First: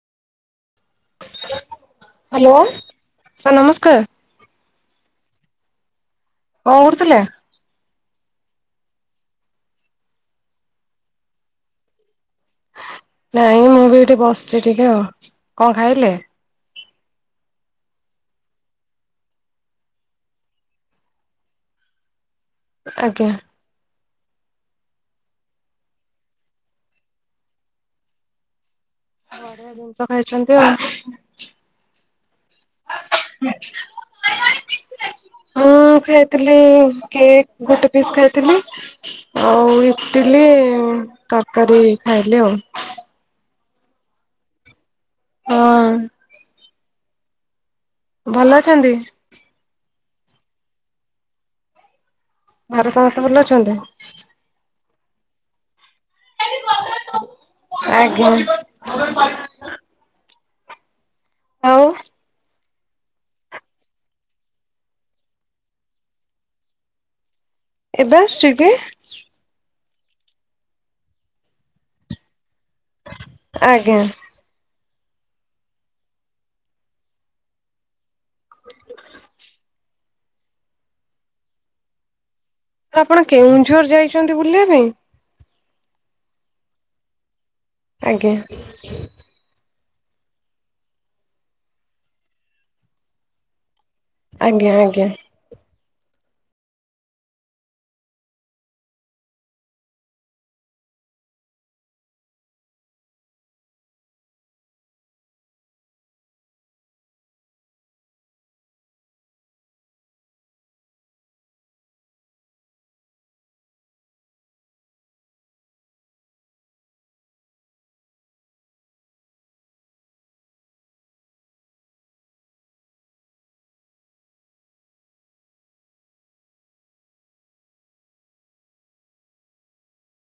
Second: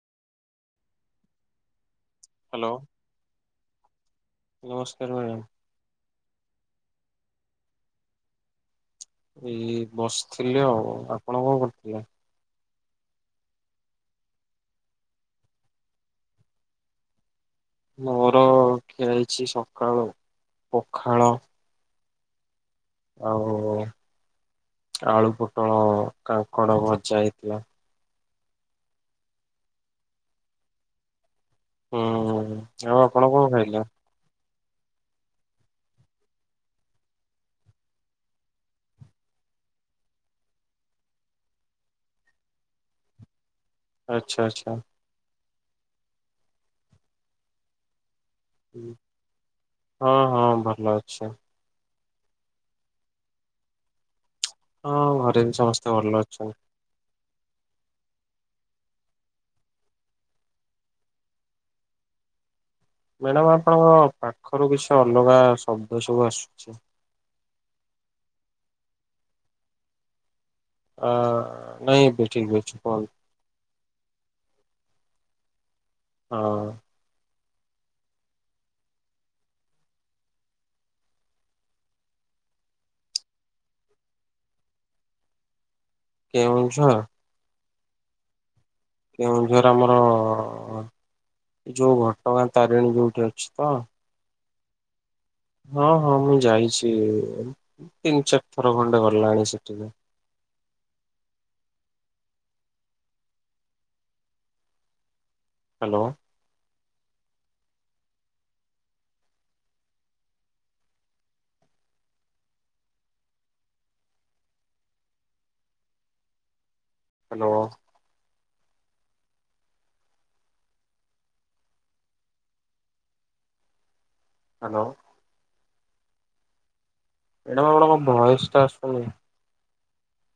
Hello sir ନମସ୍କାର ନମସ୍କାର madam କଁ ଉଠଥିଲେ ଏଇ ବସିଥିଲି ଆଉ ଆପଣ କଣ କରିୁଥିଲେ ନାଇଁ ମୁଁ ବି ଏଠି ବସିଛି ଟିକେ ଆଉ କଣ ଖାଇଲେ ମୋର ଖେଳିଛି ସକାଳୁ ପଖାଳ ଆଜ୍ଞା ଆଉ ଆଳୁ ପୋଟଳ କାଙ୍କଡ ଭଜା ହେଇଥିଲା ବଢିଆ ଜିନିଷ ଖାଇଛନ୍ତି ଆଉ ହୁଁ ଆଉ ଆପଣ କଣ ଖାଇଲେ ହଁ ଖାଇଥିଲି କେକ୍ ଗୋଟେ ପିସ୍ ଖାଇଥିଲି ଆଉ ଇଟିଲି ତରକାରୀ ଖାଇଲି ଆଉ ଆଚ୍ଛା ଆଚ୍ଛା ହଁ ଭଲ ଅଛନ୍ତି ହଁ ହଁ ଭଲ ଅଛ। ଘରେ ସମସ୍ତେ ଭଲ ଅଛନ୍ତି। ହଁ ଘରେ ଏନଶ୍ ସମସ୍ତେ ଭଲ ଅଛନ୍ତି। ଆଜ୍ଞା ହଉ ମ୍ୟାଡ଼ାାମ ଆପଣଙ୍କ ପାଖରୁ କିଛି ଅଲଗା ଶବ୍ଦ ସବୁ ଆସୁଛି। ଏବେ ସ୍ୱେପେ ଅ ନାଇ ଏବେଠିକ ଅଛିକୁହନ୍ତୁ। ଆଜ୍ଞା ହଁ। [unintelligible] ଆପଣ କେଉଁଝର ଯାଇଛନ୍ତି ବୁଲିବା ପାଇଁ? କେଉଁଝର। ଆଜ୍ଞା। କେଉଁଝର ଆମର ଯୋଉ ଘଟଗାଁ ତାରିଣୀ ଯୋଉଠି ଅଛି ତ! ଆଜ୍ଞା ଆଜ୍ଞା। ହଁ ହଁ ମୁଁ ଯାଇଛି ତିନି ଚାରି ଥର ଖଣ୍ଡେ ଗଲାଣି ସେଠିକି। ହ୍ୟାଲୋ। ହ୍ୟାଲୋ। ହ୍ୟାଲୋ। ଏଡା ଏ ମୋ ଭଏସ ଟା ଆସୁନି।